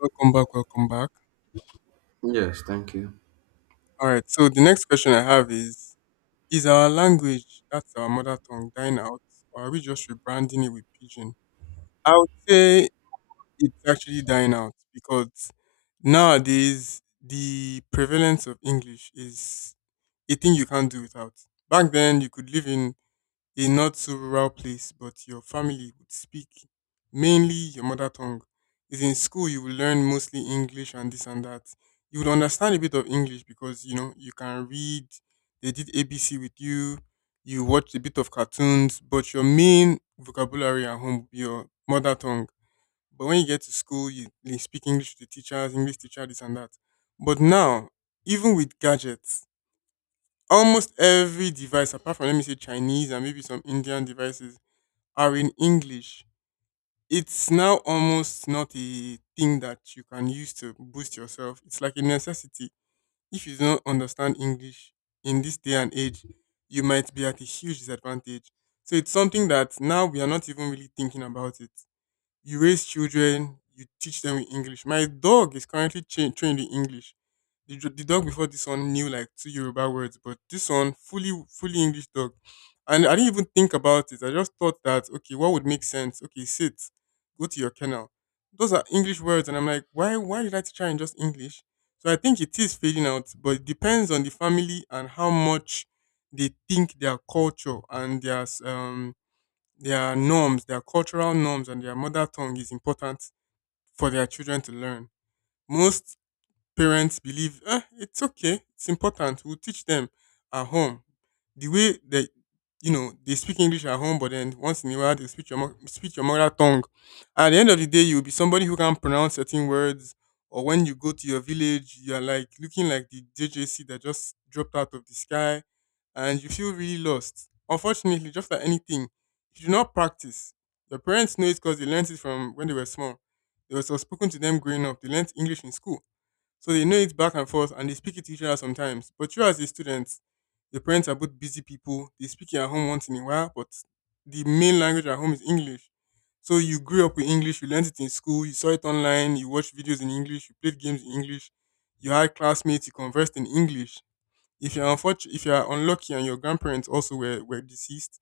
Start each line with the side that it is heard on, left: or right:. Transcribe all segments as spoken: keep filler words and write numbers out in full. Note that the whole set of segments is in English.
left: Welcome back, welcome back.
right: Yes, thank you.
left: All right, so the next question I have is: is our language, that's our mother tongue, dying out, or are we just rebranding it with Pidgin? I would say it's actually dying out because nowadays the prevalence of English is a thing you can't do without. Back then, you could live in a not so rural place, but your family would speak mainly your mother tongue. Is in school you will learn mostly English and this and that. You would understand a bit of English because you know you can read. They did A B C with you. You watched a bit of cartoons, but your main vocabulary at home would be your mother tongue. But when you get to school, you, you speak English to teachers, English teacher, this and that. But now, even with gadgets, almost every device apart from let me say Chinese and maybe some Indian devices are in English. It's now almost not a thing that you can use to boost yourself. It's like a necessity. If you don't understand English in this day and age, you might be at a huge disadvantage. So it's something that now we are not even really thinking about it. You raise children, you teach them in English. My dog is currently cha- trained in English. The, dr- the dog before this one knew like two Yoruba words, but this one fully fully English dog. And I didn't even think about it. I just thought that, okay, what would make sense? Okay, sit, go to your kennel. Those are English words, and I'm like, why why did I teach her in just English? So I think it is fading out, but it depends on the family and how much they think their culture and their um their norms, their cultural norms, and their mother tongue is important for their children to learn. Most parents believe, eh, it's okay, it's important. We'll teach them at home. The way that you know they speak English at home, but then once in a while they speak your mo- speak your mother tongue. At the end of the day, you'll be somebody who can pronounce certain words. Or when you go to your village, you're like looking like the J J C that just dropped out of the sky, and you feel really lost. Unfortunately, just like anything, if you do not practice, your parents know it because they learned it from when they were small. It was spoken to them growing up. They learned English in school so they know it back and forth and they speak it to each other sometimes. But you as a student, your parents are both busy people. They speak it at home once in a while, but the main language at home is English. So you grew up with English, you learned it in school, you saw it online, you watched videos in English, you played games in English, you had classmates, you conversed in English. If you're unfortunate, if you're unlucky and your grandparents also were, were deceased,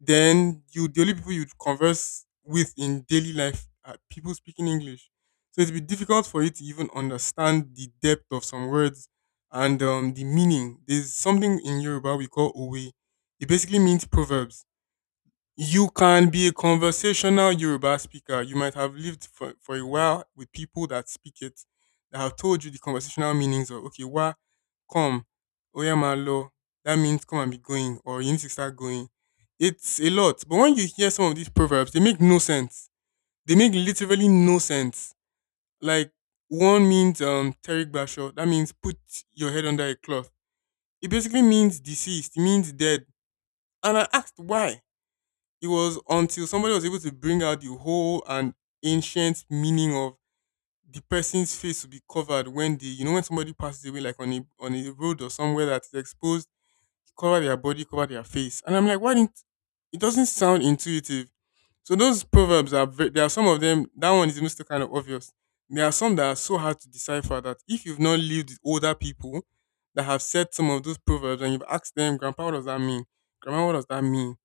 left: then you the only people you converse with in daily life are people speaking English. So it'd be difficult for you to even understand the depth of some words and um, the meaning. There's something in Yoruba we call owe. It basically means proverbs. You can be a conversational Yoruba speaker. You might have lived for, for a while with people that speak it, that have told you the conversational meanings of, okay, wa, come, oyamalo, that means come and be going, or you need to start going. It's a lot. But when you hear some of these proverbs, they make no sense. They make literally no sense. Like, one means um, Terry Basho, that means put your head under a cloth. It basically means deceased, it means dead. And I asked why. It was until somebody was able to bring out the whole and ancient meaning of the person's face to be covered when they, you know, when somebody passes away, like on a on a road or somewhere that's exposed, cover their body, cover their face. And I'm like, why didn't it doesn't sound intuitive. So those proverbs are ve- there are some of them. That one is most kind of obvious. There are some that are so hard to decipher that if you've not lived with older people that have said some of those proverbs and you've asked them, Grandpa, what does that mean? Grandma, what does that mean?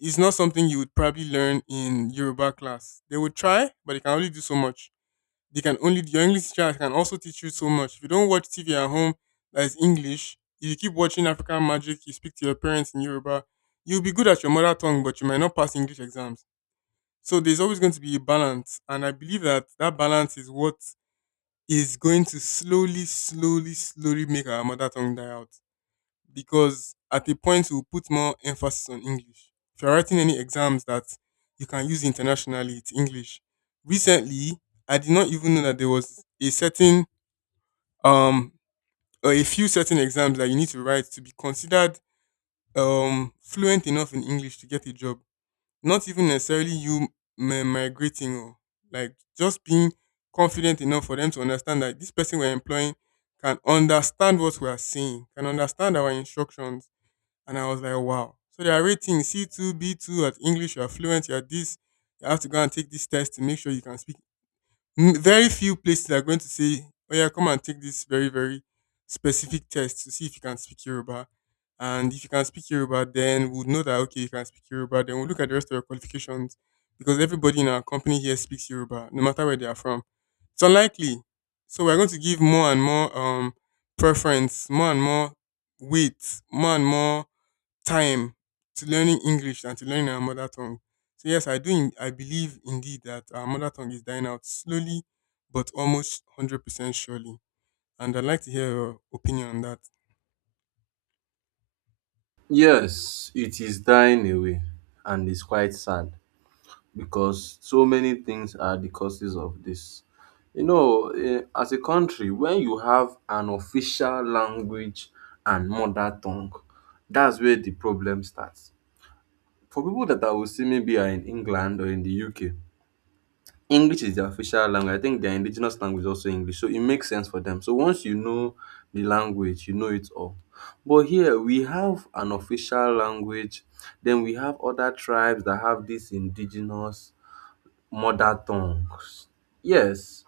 left: It's not something you would probably learn in Yoruba class. They would try, but they can only do so much. They can only Your English teacher can also teach you so much. If you don't watch T V at home that is English, if you keep watching African Magic, you speak to your parents in Yoruba, you'll be good at your mother tongue, but you might not pass English exams. So there's always going to be a balance, and I believe that that balance is what is going to slowly, slowly, slowly make our mother tongue die out because at a point we'll put more emphasis on English. If you're writing any exams that you can use internationally, it's English. Recently, I did not even know that there was a certain um or a few certain exams that you need to write to be considered um fluent enough in English to get a job. Not even necessarily you mi- migrating or like just being confident enough for them to understand that this person we're employing can understand what we are saying, can understand our instructions. And I was like, wow. So they are rating C two, B two at English, you're fluent, you're this, you have to go and take this test to make sure you can speak. N- Very few places are going to say, oh yeah, come and take this very, very specific test to see if you can speak Yoruba. And if you can speak Yoruba, then we'll know that, okay, you can speak Yoruba. Then we'll look at the rest of your qualifications because everybody in our company here speaks Yoruba, no matter where they are from. It's unlikely. So we're going to give more and more um, preference, more and more weight, more and more time to learning English than to learning our mother tongue. So yes, I do. In, I believe indeed that our mother tongue is dying out slowly, but almost hundred percent surely. And I'd like to hear your opinion on that.
right: Yes, it is dying away, and it's quite sad because so many things are the causes of this. You know, eh, as a country, when you have an official language and mother tongue, that's where the problem starts. For people that I will see maybe are in England or in the U K, English is their official language. I think their indigenous language is also English, so it makes sense for them. So once you know the language, you know it all. But here we have an official language, then we have other tribes that have these indigenous mother tongues. Yes,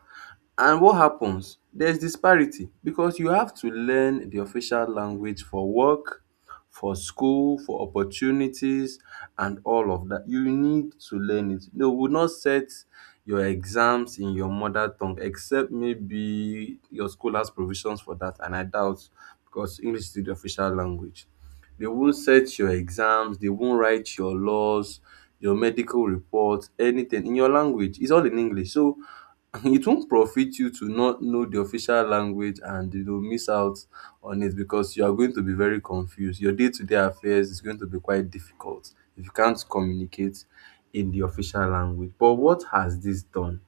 right: and what happens? There's disparity because you have to learn the official language for work, for school, for opportunities, and all of that. You need to learn it. They will not set your exams in your mother tongue, except maybe your school has provisions for that, and I doubt, because English is the official language. They won't set your exams, they won't write your laws, your medical reports, anything in your language. It's all in English. So it won't profit you to not know the official language and you will miss out on it because you are going to be very confused. Your day to day affairs is going to be quite difficult if you can't communicate in the official language. But what has this done?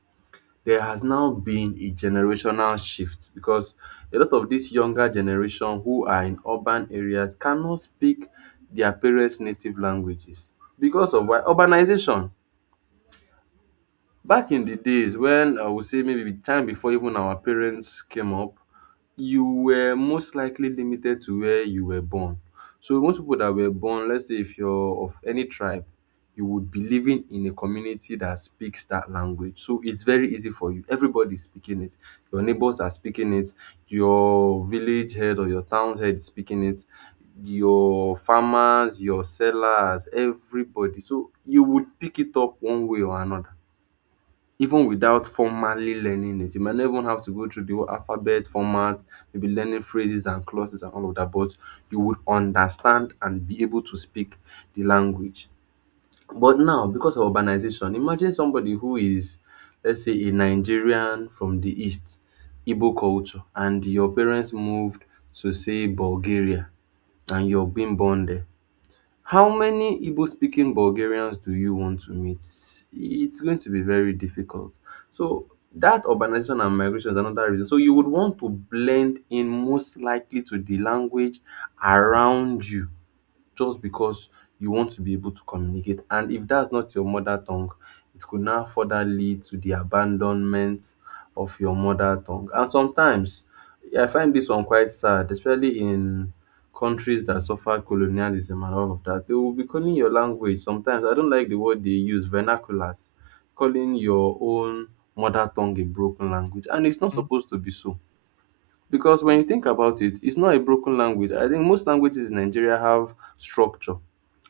right: There has now been a generational shift because a lot of this younger generation who are in urban areas cannot speak their parents' native languages because of why? Urbanization. Back in the days when I would say maybe the time before even our parents came up, you were most likely limited to where you were born. So most people that were born, let's say if you're of any tribe, you would be living in a community that speaks that language. So it's very easy for you. Everybody is speaking it. Your neighbors are speaking it. Your village head or your town head is speaking it. Your farmers, your sellers, everybody. So you would pick it up one way or another even without formally learning it. You might not even have to go through the whole alphabet format, maybe learning phrases and clauses and all of that, but you would understand and be able to speak the language. But now, because of urbanization, imagine somebody who is, let's say, a Nigerian from the East, Igbo culture, and your parents moved to, say, Bulgaria, and you're being born there. How many Igbo speaking Bulgarians do you want to meet? It's going to be very difficult. So that urbanization and migration is another reason. So you would want to blend in, most likely, to the language around you just because you want to be able to communicate. And if that's not your mother tongue, it could now further lead to the abandonment of your mother tongue. And sometimes I find this one quite sad, especially in countries that suffered colonialism and all of that. They will be calling your language sometimes, I don't like the word they use, vernaculars, calling your own mother tongue a broken language. And it's not
left: Mm.
right: supposed to be so. Because when you think about it, it's not a broken language. I think most languages in Nigeria have structure.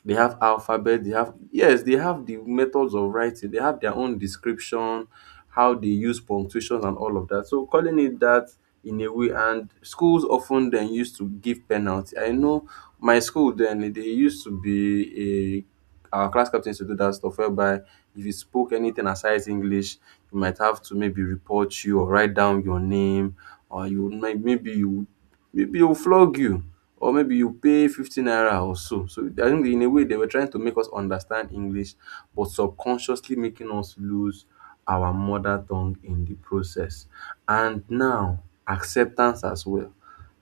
right: They have alphabet, they have, yes, they have the methods of writing, they have their own description, how they use punctuations and all of that. So calling it that, in a way, and schools often then used to give penalty. I know my school then, they used to be a, our class captain used to do that stuff whereby if you spoke anything aside English, you might have to maybe report you or write down your name, or you might, maybe you, maybe they will flog you or maybe you pay fifty naira or so. So I think in a way they were trying to make us understand English but subconsciously making us lose our mother tongue in the process. And now acceptance as well.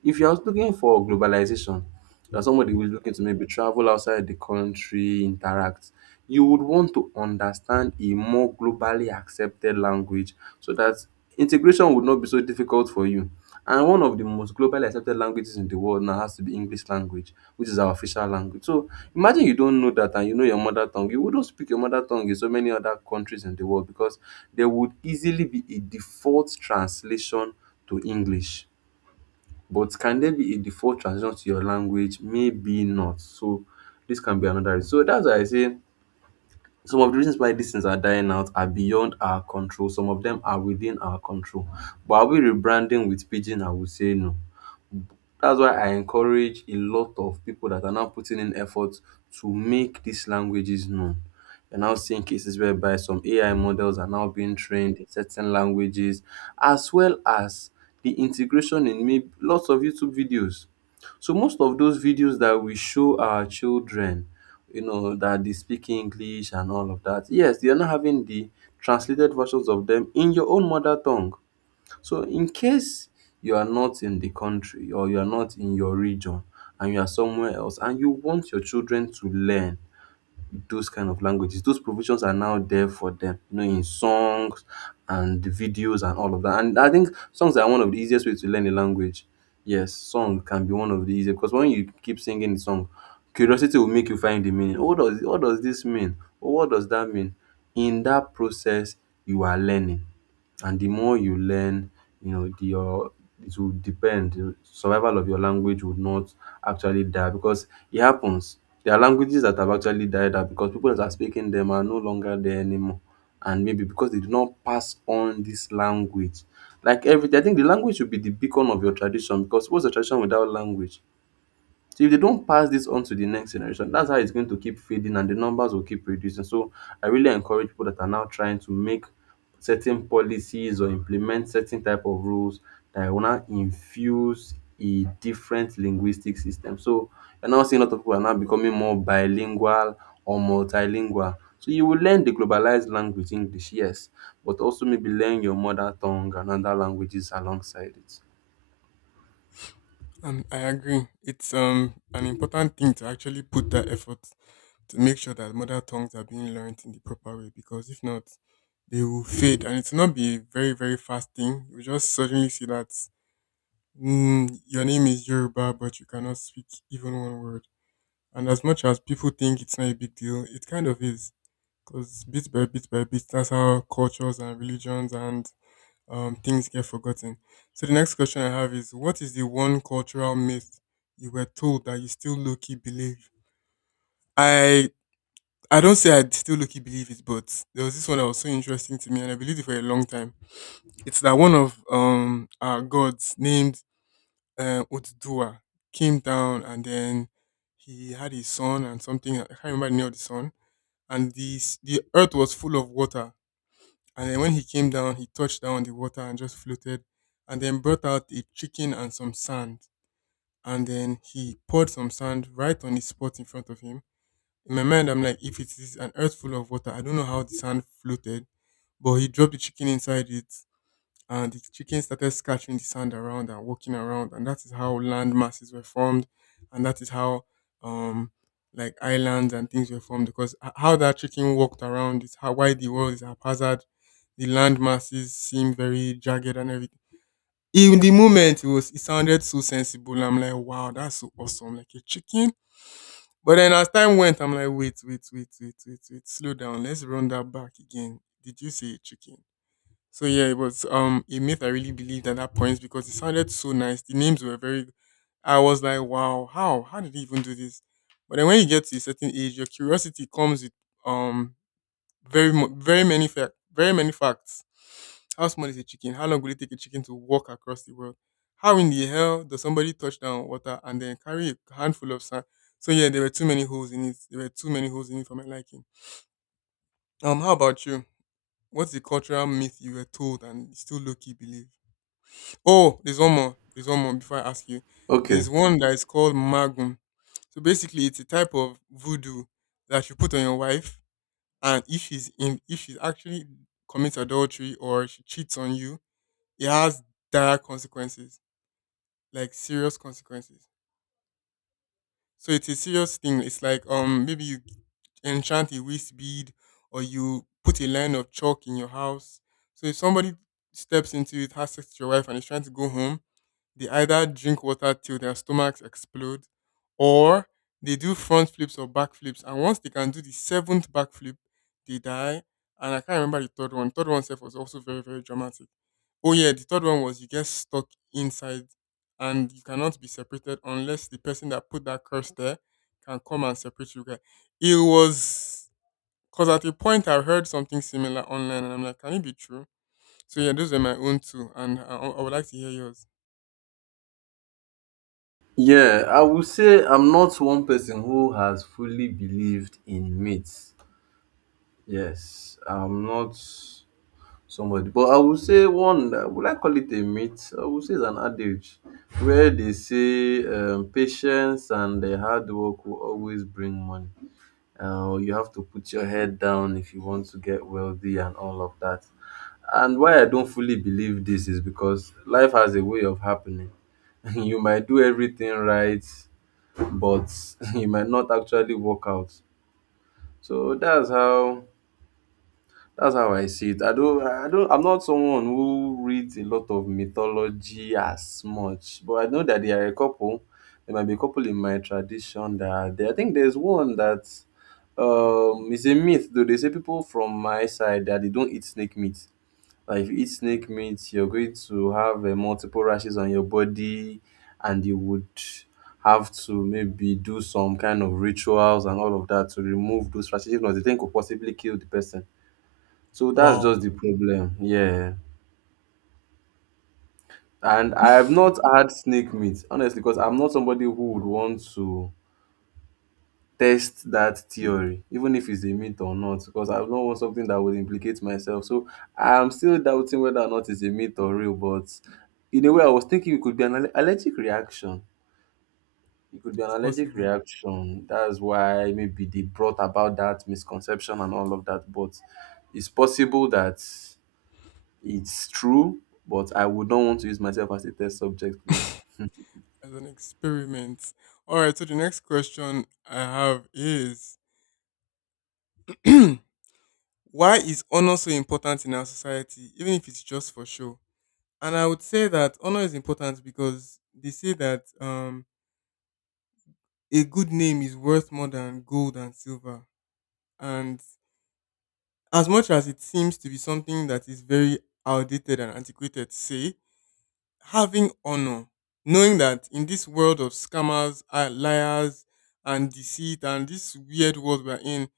right: If you're looking for globalization, you're somebody who is looking to maybe travel outside the country, interact, you would want to understand a more globally accepted language so that integration would not be so difficult for you. And one of the most globally accepted languages in the world now has to be English language, which is our official language. So imagine you don't know that and you know your mother tongue. You wouldn't speak your mother tongue in so many other countries in the world because there would easily be a default translation to English. But can there be a default translation to your language? Maybe not. So this can be another reason. So that's why I say some of the reasons why these things are dying out are beyond our control. Some of them are within our control. But are we rebranding with pidgin? I would say no. That's why I encourage a lot of people that are now putting in effort to make these languages known. You're now seeing cases whereby some A I models are now being trained in certain languages, as well as the integration in maybe lots of YouTube videos. So most of those videos that we show our children, you know, that they speak English and all of that, yes, they are not having the translated versions of them in your own mother tongue. So in case you are not in the country or you are not in your region and you are somewhere else and you want your children to learn those kind of languages, those provisions are now there for them, you know, in songs and videos and all of that. And I think songs are one of the easiest ways to learn a language. Yes, song can be one of the easiest because when you keep singing the song, curiosity will make you find the meaning. What does what does this mean? Or what does that mean? In that process, you are learning, and the more you learn, you know, the, your it will depend. The survival of your language would not actually die, because it happens. There are languages that have actually died out because people that are speaking them are no longer there anymore. And maybe because they do not pass on this language. Like everything, I think the language should be the beacon of your tradition, because what's a tradition without language? So if they don't pass this on to the next generation, that's how it's going to keep fading and the numbers will keep reducing. So I really encourage people that are now trying to make certain policies or implement certain type of rules that will now infuse a different linguistic system. So you're now seeing a lot of people are now becoming more bilingual or multilingual. So you will learn the globalized language English, yes, but also maybe learn your mother tongue and other languages alongside it.
left: Um, I agree. It's um an important thing to actually put that effort to make sure that mother tongues are being learned in the proper way because if not, they will fade and it will not be a very, very fast thing. You just suddenly see that mm, your name is Yoruba but you cannot speak even one word. And as much as people think it's not a big deal, it kind of is. Because bit by bit by bit, that's how cultures and religions and um, things get forgotten. So the next question I have is: what is the one cultural myth you were told that you still low key believe? I I don't say I still low key believe it, but there was this one that was so interesting to me and I believed it for a long time. It's that one of um our gods named uh, Otuduwa came down and then he had his son and something. I can't remember the name of the son and the s- the earth was full of water. And then when he came down, he touched down the water and just floated, and then brought out a chicken and some sand, and then he poured some sand right on the spot in front of him. In my mind, I'm like, if it is an earth full of water, I don't know how the sand floated, but he dropped the chicken inside it, and the chicken started scattering the sand around and walking around, and that is how land masses were formed, and that is how um like islands and things were formed because h- how that chicken walked around is how why the world is haphazard, the land masses seem very jagged and everything. In the moment, it was, it sounded so sensible. I'm like, wow, that's so awesome, like a chicken. But then as time went, I'm like, wait, wait, wait, wait, wait, wait, slow down, let's run that back again, did you say a chicken? So yeah, it was um a myth I really believed at that point because it sounded so nice. The names were very I was like, wow, how? How did they even do this? But then when you get to a certain age, your curiosity comes with um very mu- very many fact very many facts. How small is a chicken? How long will it take a chicken to walk across the world? How in the hell does somebody touch down water and then carry a handful of sand? So yeah, there were too many holes in it. There were too many holes in it for my liking. Um, how about you? What's the cultural myth you were told and you still low key believe? Oh, there's one more. There's one more before I ask you.
right: Okay.
left: There's one that is called Magum. So basically, it's a type of voodoo that you put on your wife, and if she's in, if she's actually commits adultery or she cheats on you, it has dire consequences, like serious consequences. So it's a serious thing. It's like um maybe you enchant a waste bead or you put a line of chalk in your house. So if somebody steps into it, has sex with your wife, and is trying to go home, they either drink water till their stomachs explode or they do front flips or back flips. And once they can do the seventh back flip, they die. And I can't remember the third one. Third one self was also very, very dramatic. Oh yeah, the third one was you get stuck inside and you cannot be separated unless the person that put that curse there can come and separate you guys. It was because at a point I heard something similar online and I'm like, can it be true? So yeah, those are my own two and I, I would like to hear yours.
right: Yeah, I would say I'm not one person who has fully believed in myths. Yes, I'm not somebody, but I would say one. uh, Would I call it a myth? I would say it's an adage where they say um, patience and the hard work will always bring money. Uh, you have to put your head down if you want to get wealthy and all of that. And why I don't fully believe this is because life has a way of happening. You might do everything right, but it might not actually work out. So that's how, that's how I see it. I don't I don't I'm not someone who reads a lot of mythology as much, but I know that there are a couple. There might be a couple in my tradition that are there. I think there's one that um is a myth though. They say people from my side that they don't eat snake meat. Like if you eat snake meat, you're going to have uh, multiple rashes on your body, and you would have to maybe do some kind of rituals and all of that to remove those rashes. If not, the thing could possibly kill the person. So that's
left: Wow.
right: just the problem. Yeah. And I have not
left: It's
right: had snake meat, honestly, because I'm not somebody who would want to test that theory, even if it's a myth or not, because I don't want something that would implicate myself. So I'm still doubting whether or not it's a myth or real, but in a way I was thinking it could be an alle- allergic reaction. It could be an allergic
left: possible
right: reaction. That's why maybe they brought about that misconception and all of that. But it's possible that it's true, but I would not want to use myself as a test subject, please.
left: as an experiment. All right, so the next question I have is why is honor so important in our society, even if it's just for show? And I would say that honor is important because they say that um, a good name is worth more than gold and silver. And as much as it seems to be something that is very outdated and antiquated to say, having honor, knowing that in this world of scammers, uh, liars, and deceit, and this weird world we're in,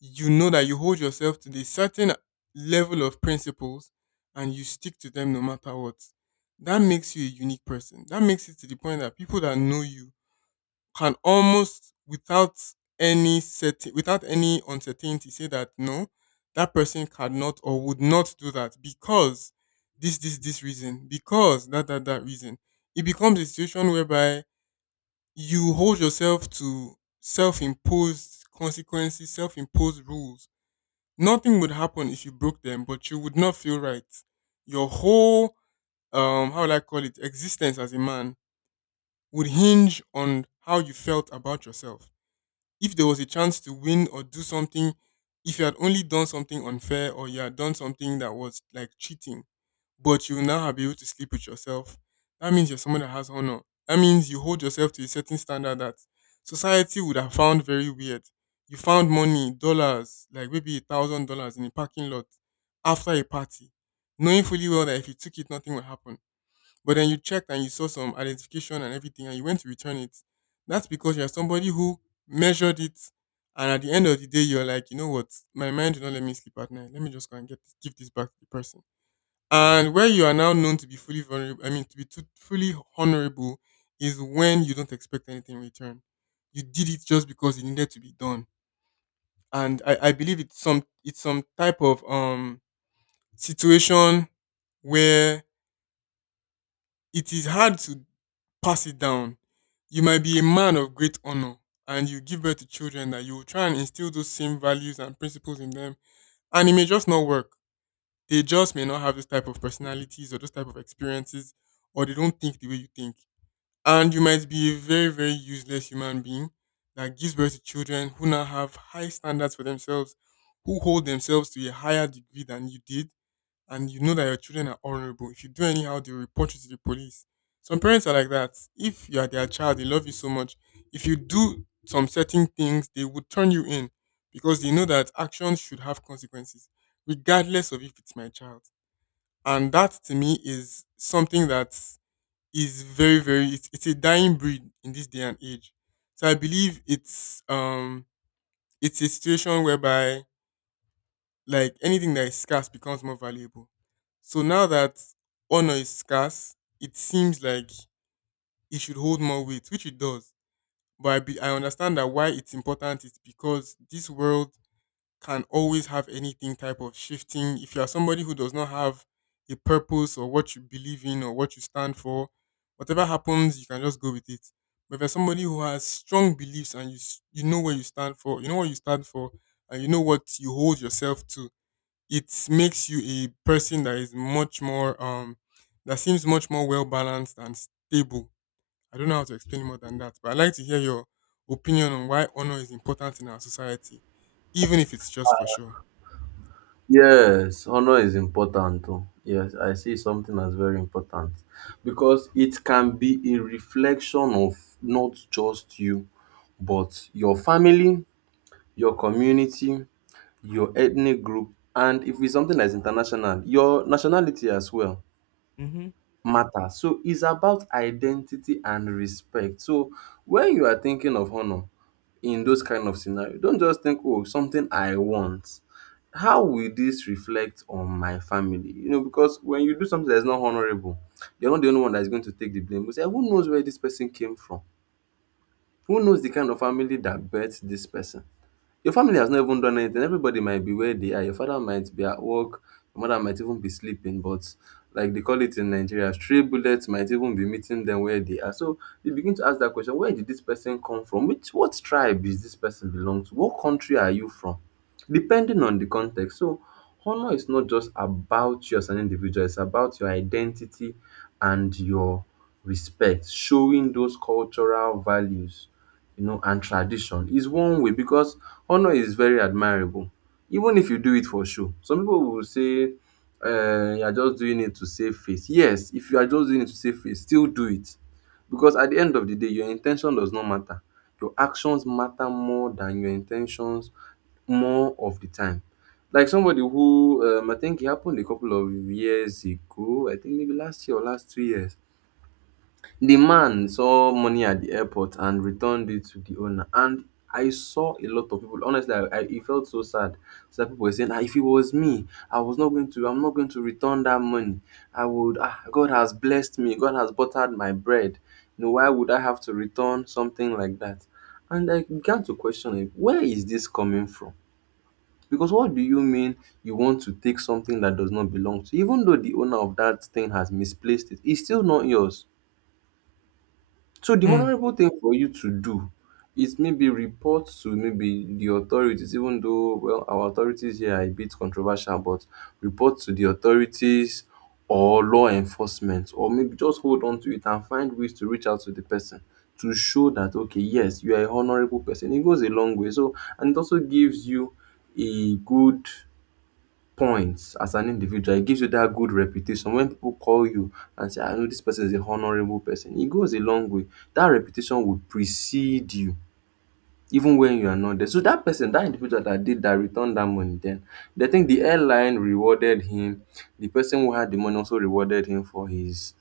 left: you know that you hold yourself to the certain level of principles and you stick to them no matter what. That makes you a unique person. That makes it to the point that people that know you can almost without any set without any uncertainty say that no, that person cannot or would not do that because this this this reason, because that that that reason. It becomes a situation whereby you hold yourself to self-imposed consequences, self-imposed rules. Nothing would happen if you broke them, but you would not feel right. Your whole um how would I call it, existence as a man, would hinge on how you felt about yourself. If there was a chance to win or do something, if you had only done something unfair or you had done something that was like cheating, but you now have been able to sleep with yourself, that means you're someone that has honor. That means you hold yourself to a certain standard that society would have found very weird. You found money, dollars, like maybe a thousand dollars in a parking lot after a party, knowing fully well that if you took it, nothing would happen. But then you checked and you saw some identification and everything and you went to return it. That's because you're somebody who measured it, and at the end of the day you're like, you know what, my mind did not let me sleep at night. Let me just go and get this, give this back to the person. And where you are now known to be fully vulnerable, I mean to be too, fully honorable is when you don't expect anything in return. You did it just because it needed to be done. And I, I believe it's some it's some type of um situation where it is hard to pass it down. You might be a man of great honor and you give birth to children that you will try and instill those same values and principles in them, and it may just not work. They just may not have this type of personalities or those type of experiences, or they don't think the way you think. And you might be a very, very useless human being that gives birth to children who now have high standards for themselves, who hold themselves to a higher degree than you did, and you know that your children are honorable. If you do anyhow, they'll report you to the police. Some parents are like that. If you are their child, they love you so much. If you do some certain things, they would turn you in because they know that actions should have consequences, regardless of if it's my child. And that to me is something that is very, very it's, it's a dying breed in this day and age. So I believe it's um it's a situation whereby, like anything that is scarce becomes more valuable. So now that honor is scarce, it seems like it should hold more weight, which it does. But I, be, I understand that why it's important is because this world can always have anything type of shifting. If you are somebody who does not have a purpose or what you believe in or what you stand for, whatever happens, you can just go with it. But if you're somebody who has strong beliefs and you s- you know where you stand for, you know what you stand for, and you know what you hold yourself to, it makes you a person that is much more um that seems much more well balanced and stable. I don't know how to explain more than that, but I'd like to hear your opinion on why honor is important in our society, even if it's just for show.
right: Yes, honor is important. Oh. Yes, I see something as very important because it can be a reflection of not just you, but your family, your community, your ethnic group, and if it's something that's international, your nationality as well
left: Hmm.
right: matter. So it's about identity and respect. So when you are thinking of honor in those kind of scenario, don't just think, oh, something I want. How will this reflect on my family? You know, because when you do something that's not honorable, you're not the only one that's going to take the blame. You say, who knows where this person came from? Who knows the kind of family that birthed this person? Your family has not even done anything. Everybody might be where they are. Your father might be at work. Your mother might even be sleeping. But like they call it in Nigeria, stray bullets might even be meeting them where they are. So you begin to ask that question: where did this person come from? Which what tribe is this person belong to? What country are you from? Depending on the context. So honor is not just about you as an individual. It's about your identity and your respect, showing those cultural values, you know, and tradition is one way because honor is very admirable even if you do it for show. Some people will say um you are just doing it to save face. Yes, if you are just doing it to save face, still do it because at the end of the day your in ten tion does not matter. Your actions matter more than your in ten tions more of the time. Like somebody who um I think e happen a couple of years ago, I think maybe last year or last two years. The man saw money at the airport and returned it to the owner. And I saw a lot of people. Honestly, I, I it felt so sad. So that people were saying, ah, if it was me, I was not going to, I'm not going to return that money. I would, ah, God has blessed me. God has buttered my bread. You know, why would I have to return something like that? And I began to question it. Where is this coming from? Because what do you mean you want to take something that does not belong to you? Even though the owner of that thing has misplaced it, it's still not yours. So the
left: Hmm.
right: honorable thing for you to do is maybe report to maybe the authorities, even though well our authorities here are a bit controversial, but report to the authorities or law enforcement, or maybe just hold on to it and find ways to reach out to the person to show that okay, yes, you are a honorable person. It goes a long way. So and it also gives you a good points as an individual. It gives you that good reputation. When people call you and say, I know this person is a honourable person, it goes a long way. That reputation will precede you even when you are not there. So that person, that individual that did that, returned that money then. They think the airline rewarded him. The person who had the money also rewarded him for his,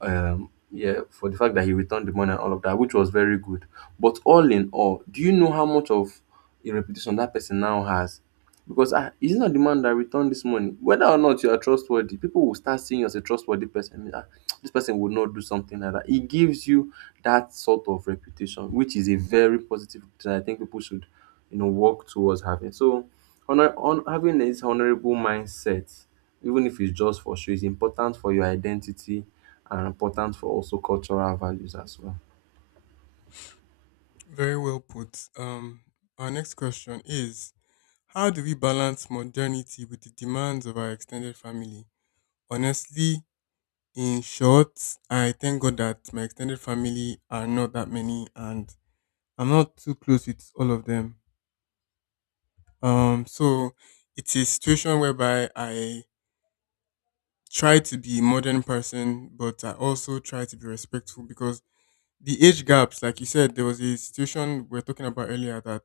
right: um, yeah, for the fact that he returned the money and all of that, which was very good. But all in all, do you know how much of a reputation that person now has? Because ah, he's not the man that returned this money. Whether or not you are trustworthy, people will start seeing you as a trustworthy person. Ah, this person would not do something like that. It gives you that sort of reputation, which is a very positive that I think people should, you know, work towards having. So, honor, on having this honorable mindset, even if it's just for show, is important for your identity and important for also cultural values as well.
left: Very well put. Um, our next question is, how do we balance modernity with the demands of our extended family? Honestly, in short, I thank God that my extended family are not that many and I'm not too close with all of them. Um, so it's a situation whereby I try to be a modern person, but I also try to be respectful because the age gaps, like you said, there was a situation we were talking about earlier that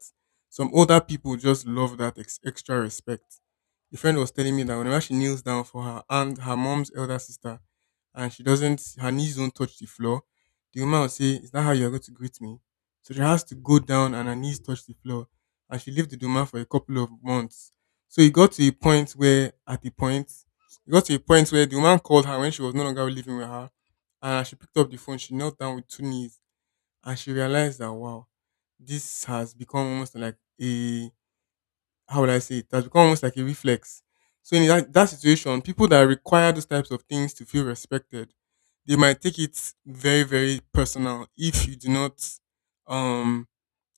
left: some older people just love that ex- extra respect. A friend was telling me that whenever she kneels down for her aunt, her mom's elder sister, and she doesn't, her knees don't touch the floor, the woman will say, "Is that how you're going to greet me?" So she has to go down, and her knees touch the floor, and she lived with the woman for a couple of months. So it got to a point where, at the point, it got to a point where the woman called her when she was no longer living with her, and as she picked up the phone, she knelt down with two knees, and she realized that wow, this has become almost like a how would I say it? It has become almost like a reflex. So in that, that situation, people that require those types of things to feel respected, they might take it very, very personal if you do not um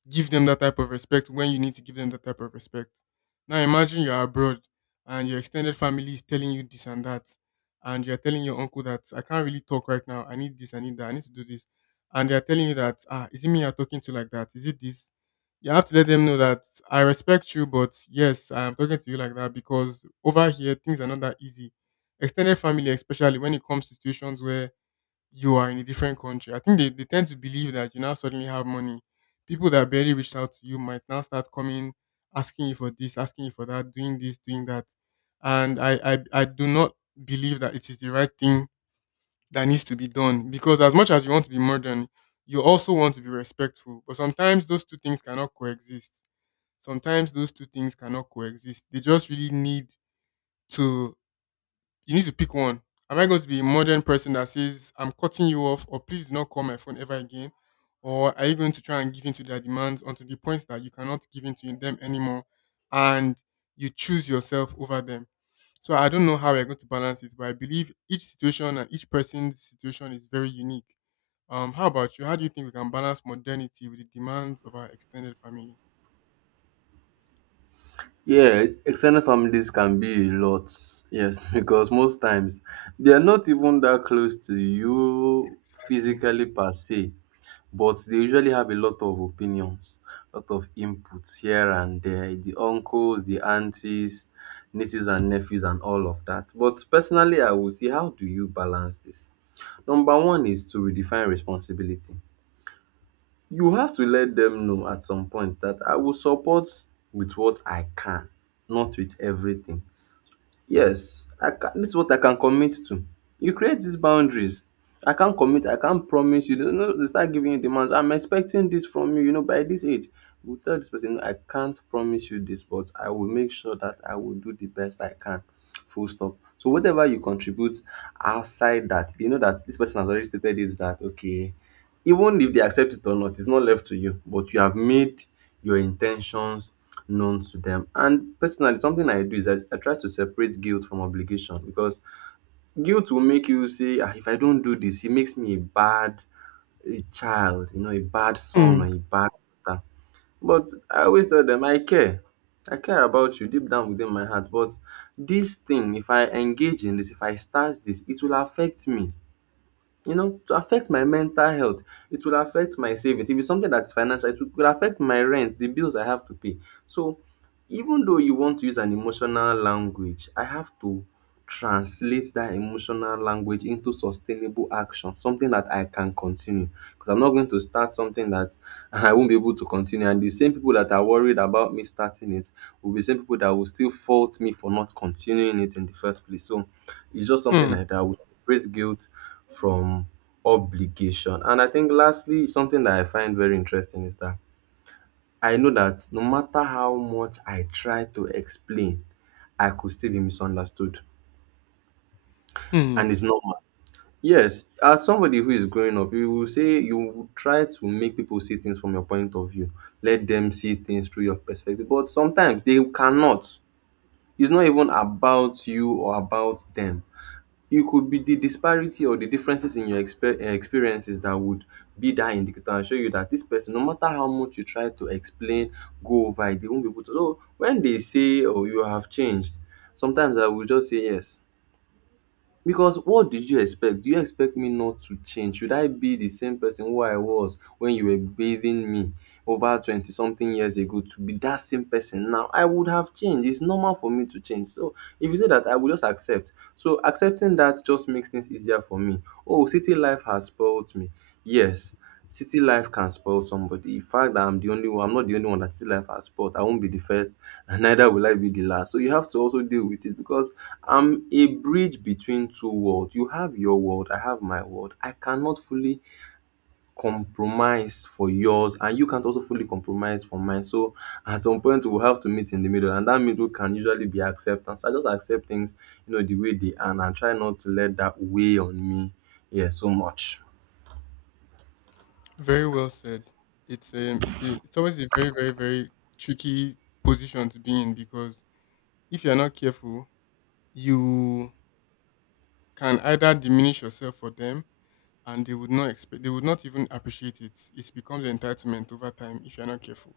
left: give them that type of respect when you need to give them that type of respect. Now imagine you're abroad and your extended family is telling you this and that, and you're telling your uncle that I can't really talk right now. I need this, I need that, I need to do this. And they're telling you that, ah, is it me you're talking to like that? Is it this? You have to let them know that I respect you, but yes, I'm talking to you like that because over here things are not that easy. Extended family, especially when it comes to situations where you are in a different country. I think they, they tend to believe that you now suddenly have money. People that barely reached out to you might now start coming, asking you for this, asking you for that, doing this, doing that. And I, I, I do not believe that it is the right thing that needs to be done because as much as you want to be modern, you also want to be respectful. But sometimes those two things cannot coexist. Sometimes those two things cannot coexist. They just really need to you need to pick one. Am I going to be a modern person that says, I'm cutting you off, or please do not call my phone ever again? Or are you going to try and give in to their demands until the point that you cannot give in to them anymore and you choose yourself over them? So I don't know how we're going to balance it, but I believe each situation and each person's situation is very unique. Um, how about you? How do you think we can balance modernity with the demands of our extended family?
right: Yeah, extended families can be a lot. Yes, because most times they are not even that close to you
left: Exactly.
right: physically per se, but they usually have a lot of opinions, a lot of inputs here and there, the uncles, the aunties, nieces and nephews and all of that. But personally, I would say, how do you balance this? Number one is to redefine responsibility. You have to let them know at some point that I will support with what I can, not with everything. Yes, I can, this is what I can commit to. You create these boundaries. I can't commit, I can't promise you. You know, they start giving you demands. I'm expecting this from you, you know, by this age. You tell this person, "No, I can't promise you this, but I will make sure that I will do the best I can. Full stop." So whatever you contribute outside that, they know that this person has already stated it that okay, even if they accept it or not, it's not left to you, but you have made your intentions known to them. And personally, something I do is i, I try to separate guilt from obligation, because guilt will make you say ah, if I don't do this it makes me a bad a child, you know, a bad son or
left: Hmm.
right: a bad daughter. But I always tell them I care, I care about you deep down within my heart, but this thing, if I engage in this, if I start this, it will affect me, you know, to affect my mental health. It will affect my savings. If it's something that's financial, it will- could affect my rent, the bills I have to pay. So even though you want to use an emotional language, I have to translate that emotional language into sustainable action, something that I can continue, because I'm not going to start something that I won't be able to continue, and the same people that are worried about me starting it will be the same people that will still fault me for not continuing it in the first place. So it's just something
left: Hmm.
right: like that, we separate guilt from obligation. And I think lastly something that I find very interesting is that I know that no matter how much I try to explain, I could still be misunderstood.
left: Hmm.
right: And it's normal. Yes, as somebody who is growing up, you will say you will try to make people see things from your point of view. Let them see things through your perspective. But sometimes they cannot. It's not even about you or about them. It could be the disparity or the differences in your exper eh, experiences that would be that indicator and show you that this person, no matter how much you try to explain, go over it, they won't be able to. So when they say, "Oh, you have changed," sometimes I will just say yes. Because what did you expect? Do you expect me not to change? Should I be the same person who I was when you were bathing me over twenty something years ago to be that same person now? I would have changed. It's normal for me to change. So if you say that, I will just accept. So accepting that just makes things easier for me. Oh, city life has spoiled me. Yes. City life can spoil somebody. The fact that I'm the only one, I'm not the only one that city life has spoiled. I won't be the first, and neither will I be the last. So you have to also deal with it because I'm a bridge between two worlds. You have your world, I have my world. I cannot fully compromise for yours, and you can't also fully compromise for mine. So at some point, we'll have to meet in the middle, and that middle can usually be acceptance. I just accept things, you know, the way they are, and I try not to let that weigh on me, yeah, so much.
left: Very well said. It's um, it's a, it's always a very very very tricky position to be in because if you're not careful, you can either diminish yourself for them, and they would not expect, they would not even appreciate it. It becomes entitlement over time if you're not careful.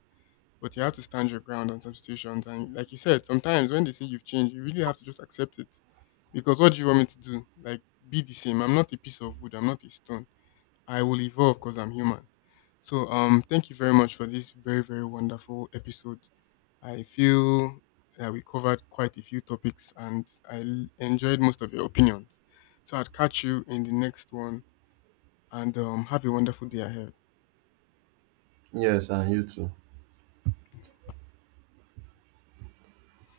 left: But you have to stand your ground on some situations, and like you said, sometimes when they say you've changed, you really have to just accept it, because what do you want me to do? Like be the same. I'm not a piece of wood. I'm not a stone. I will evolve because I'm human. So um, thank you very much for this very very wonderful episode. I feel that we covered quite a few topics and I l- enjoyed most of your opinions. So I'd catch you in the next one and um, have a wonderful day ahead.
right: Yes, and you too.